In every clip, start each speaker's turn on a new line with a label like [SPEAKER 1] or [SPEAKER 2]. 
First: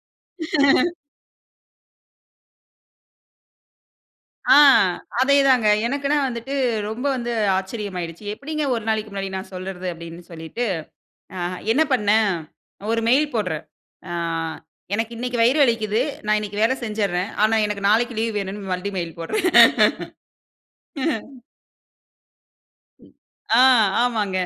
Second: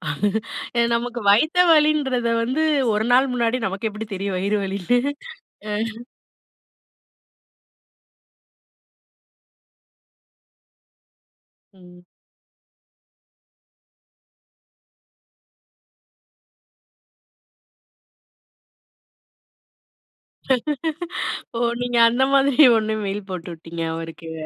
[SPEAKER 1] நமக்கு வயித்த வலின்றத வந்து ஒரு நாள் முன்னாடி நமக்கு எப்பிடி தெரியும்?
[SPEAKER 2] ஆ,
[SPEAKER 1] வயிறு வலின்னு,
[SPEAKER 2] அதே தாங்க.
[SPEAKER 1] அ.
[SPEAKER 2] எனக்குன்னு வந்துட்டு ரொம்ப வந்து ஆச்சரியமாயிடுச்சு. எப்பிடிங்க ஒரு நாளைக்கி முன்னாடி நான் சொல்றது அப்பிடின்னு சொல்லிட்டு, ஆ என்ன
[SPEAKER 1] ம்.
[SPEAKER 2] பண்ணேன் ஒரு மெயில் போட்றேன். ஆ "எனக்கு இன்னக்கி வயிறு வலிக்கிது. நான் இன்னக்கி வேல செஞ்சிர்றேன். ஆனா எனக்கு நாளைக்கி லீவ் வேணுன்னு." மறுபடியும் மெயில் போட்றேன்.
[SPEAKER 1] ஓ! நீங்க அந்த மாதிரி ஒன்னு மெயில் போட்டு
[SPEAKER 2] ஆ
[SPEAKER 1] விட்டீங்க அவருக்கு.
[SPEAKER 2] ஆமாங்க.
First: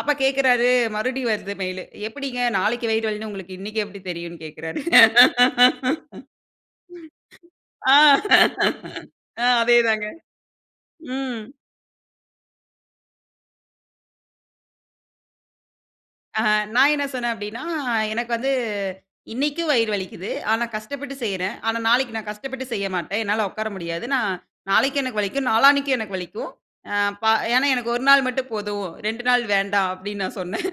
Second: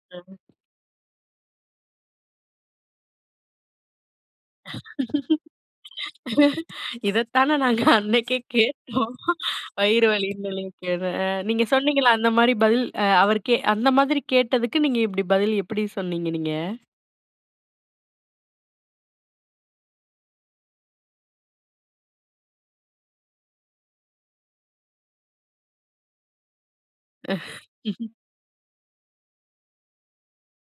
[SPEAKER 2] அப்ப
[SPEAKER 1] அ
[SPEAKER 2] கேட்கிறாரு, மறுபடியும் வருது மெயிலு. எப்பிடிங்க நாளைக்கி வயிறு வலின்னு உங்களுக்கு இன்னக்கே எப்பிடி தெரியுன்னு கேட்கிறாரு.
[SPEAKER 1] இதத்தான நாங்க
[SPEAKER 2] ஆ,
[SPEAKER 1] அன்னக்கே கேட்டோம்.
[SPEAKER 2] ஆ. அதே தாங்க.
[SPEAKER 1] வயிறு வலின்னு [unintelligible]
[SPEAKER 2] ம்.
[SPEAKER 1] நீங்க சொன்னீங்கள்ல அந்தமாரி பதில் அ அவருக்கே அந்த மாதிரி கேட்டதுக்கு நீங்க இப்பிடி பதில் எப்பிடி சொன்னீங்க
[SPEAKER 2] ஆ
[SPEAKER 1] நீங்க?
[SPEAKER 2] நான் என்ன சொன்னேன் அப்பிடின்னா, "எனக்கு வந்து இன்னக்கும் வயிறு வலிக்குது. ஆனா கஷ்டப்பட்டு செய்றேன். ஆனா நாளைக்கி நான் கஷ்டப்பட்டு செய்ய மாட்டேன். என்னால உட்கார முடியாது. நான் நாளைக்கி எனக்கு வலிக்கும். நாளானக்கு எனக்கு வலிக்கும். ஆ ப ஏன்னா எனக்கு 1 நாள் மட்டும் போதும். 2 நாள் வேண்டாம்." அப்பிடின்னு நான் சொன்னேன்.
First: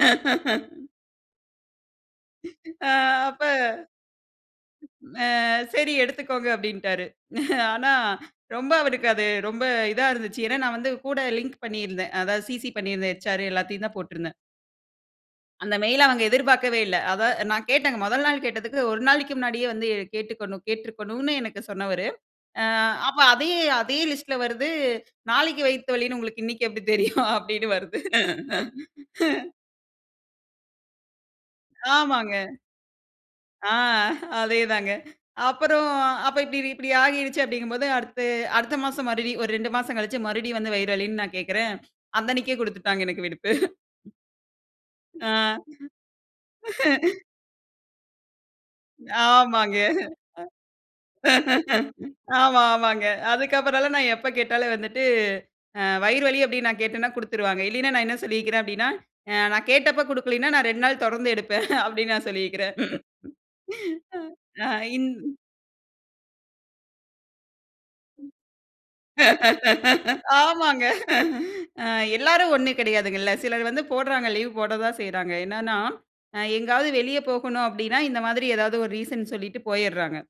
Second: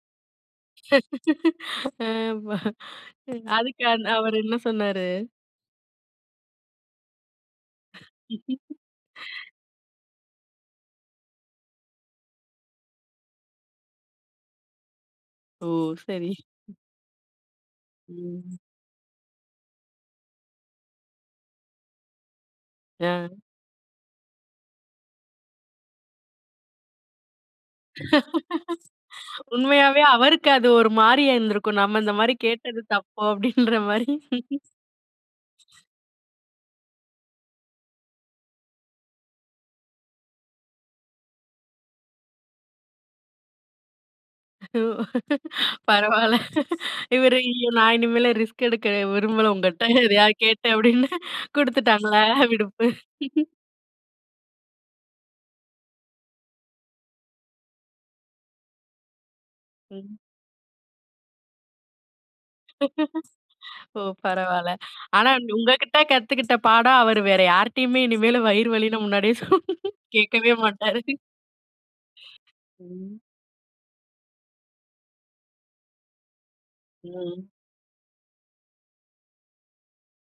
[SPEAKER 1] அ ஆமா,
[SPEAKER 2] அ
[SPEAKER 1] அ
[SPEAKER 2] அப்ப
[SPEAKER 1] அதுக்கு அந்த அவரு என்ன சொன்னாரு?
[SPEAKER 2] "ஆ சரி எடுத்துக்கோங்க." அப்பிடின்னுட்டாரு. ஆனா ரொம்ப அவருக்கு அது ரொம்ப இதா இருந்துச்சு. ஏன்னா, நான் வந்து கூட லிங்க் பண்ணிருந்தேன். அதாவது சிசி பண்ணிருந்தேன் ஹெச் ஆர் எல்லாத்தையும் தான் போட்டு இருந்தேன்.
[SPEAKER 1] ஓ!
[SPEAKER 2] அந்த மெயில அ அவுங்க
[SPEAKER 1] சரி.
[SPEAKER 2] எதிர்பார்க்கவே இல்ல. அத நான் கேட்டேங்க, முதல் நாள்
[SPEAKER 1] ம்.
[SPEAKER 2] கேட்டதுக்கு ஒரு நாளைக்கி முன்னாடியே வந்து கேட்டுக்கொண் கேட்டுருக்கணுன்னு எனக்கு சொன்னவரு, ஆ அப்ப
[SPEAKER 1] ஆ.
[SPEAKER 2] அதே அதே லிஸ்ட்ல வருது. நாளைக்கு வயித்த வலின்னு உங்களுக்கு இன்னக்கி எப்பிடி தெரியும்? அப்பிடின்னு வருது.
[SPEAKER 1] உண்மையாவே அவருக்கு அது ஒருமாரியா இருந்திருக்கும். நம்ம
[SPEAKER 2] ஆமாங்க.
[SPEAKER 1] இந்தமாரி கேட்டது தப்பு
[SPEAKER 2] ஆ
[SPEAKER 1] அப்பிடின்றமாரி.
[SPEAKER 2] அதே தாங்க. அப்பறம் அப்ப இப்பிடி இப்பிடி ஆகிருச்சு அப்பிடிங்கம்போது அடுத்த அடுத்த மாசம் மறுபடியும் ஒரு 2 மாசம் கழிச்சு மறுபடியும் வந்து வயிறு வலின்னு நான் கேட்கிறேன். அந்த அன்னக்கே கொடுத்துட்டாங்க எனக்கு விடுப்பு.
[SPEAKER 1] ஒ,
[SPEAKER 2] ஆ.
[SPEAKER 1] பரவால்ல. இவரு ஐயோ! நான் இனிமேல் ரிஸ்க் எடுக்க விரும்பல
[SPEAKER 2] ஆமாங்க.
[SPEAKER 1] உங்கட்ட. எதையாவது கேட்டேன் அப்பிடின்னு கொடுத்துட்டாங்களா!
[SPEAKER 2] ஆமா,
[SPEAKER 1] விடுப்பு.
[SPEAKER 2] ஆமாங்க. அதுக்கப்பறன்லாம் நான் எப்போ கேட்டாலும் வந்துட்டு அ வயிறு வலி அப்பிடின்னு நான் கேட்டன்னா, கொடுத்துருவாங்க. இல்லயின்னா நான் என்ன சொல்லிருக்கிறேன் அப்பிடின்னா, அ நான் கேட்டப்போ
[SPEAKER 1] ம்.
[SPEAKER 2] கொடுக்கலன்னா, நான் 2 நாள் தொடர்ந்து எடுப்பேன், அப்பிடின்னு நான் சொல்லியிருக்கிறேன்.
[SPEAKER 1] ஓ!
[SPEAKER 2] ஆ
[SPEAKER 1] பரவால்ல.
[SPEAKER 2] இந்
[SPEAKER 1] ஆனா உங்ககிட்ட கத்துக்கிட்ட பாடம் அவரு வேற யார்கிட்டயுமே இனிமேலு வயிறு வலின்னு முன்னாடியே சொன் கேட்கவே
[SPEAKER 2] ஆமாங்க.
[SPEAKER 1] மாட்டாரு.
[SPEAKER 2] ஆ எல்லாரும் ஒன்னு
[SPEAKER 1] ம்.
[SPEAKER 2] கிடையாதுங்கல்ல. சிலர் வந்து போடுறாங்க லீவ் போட தான் செய்றாங்க. என்னன்னா, அ எங்கேயாவது வெளிய
[SPEAKER 1] ம்.
[SPEAKER 2] போகணும் அப்பிடின்னா இந்த மாதிரி எதாவது ஒரு ரீசன் சொல்லிட்டு போயிட்றாங்க.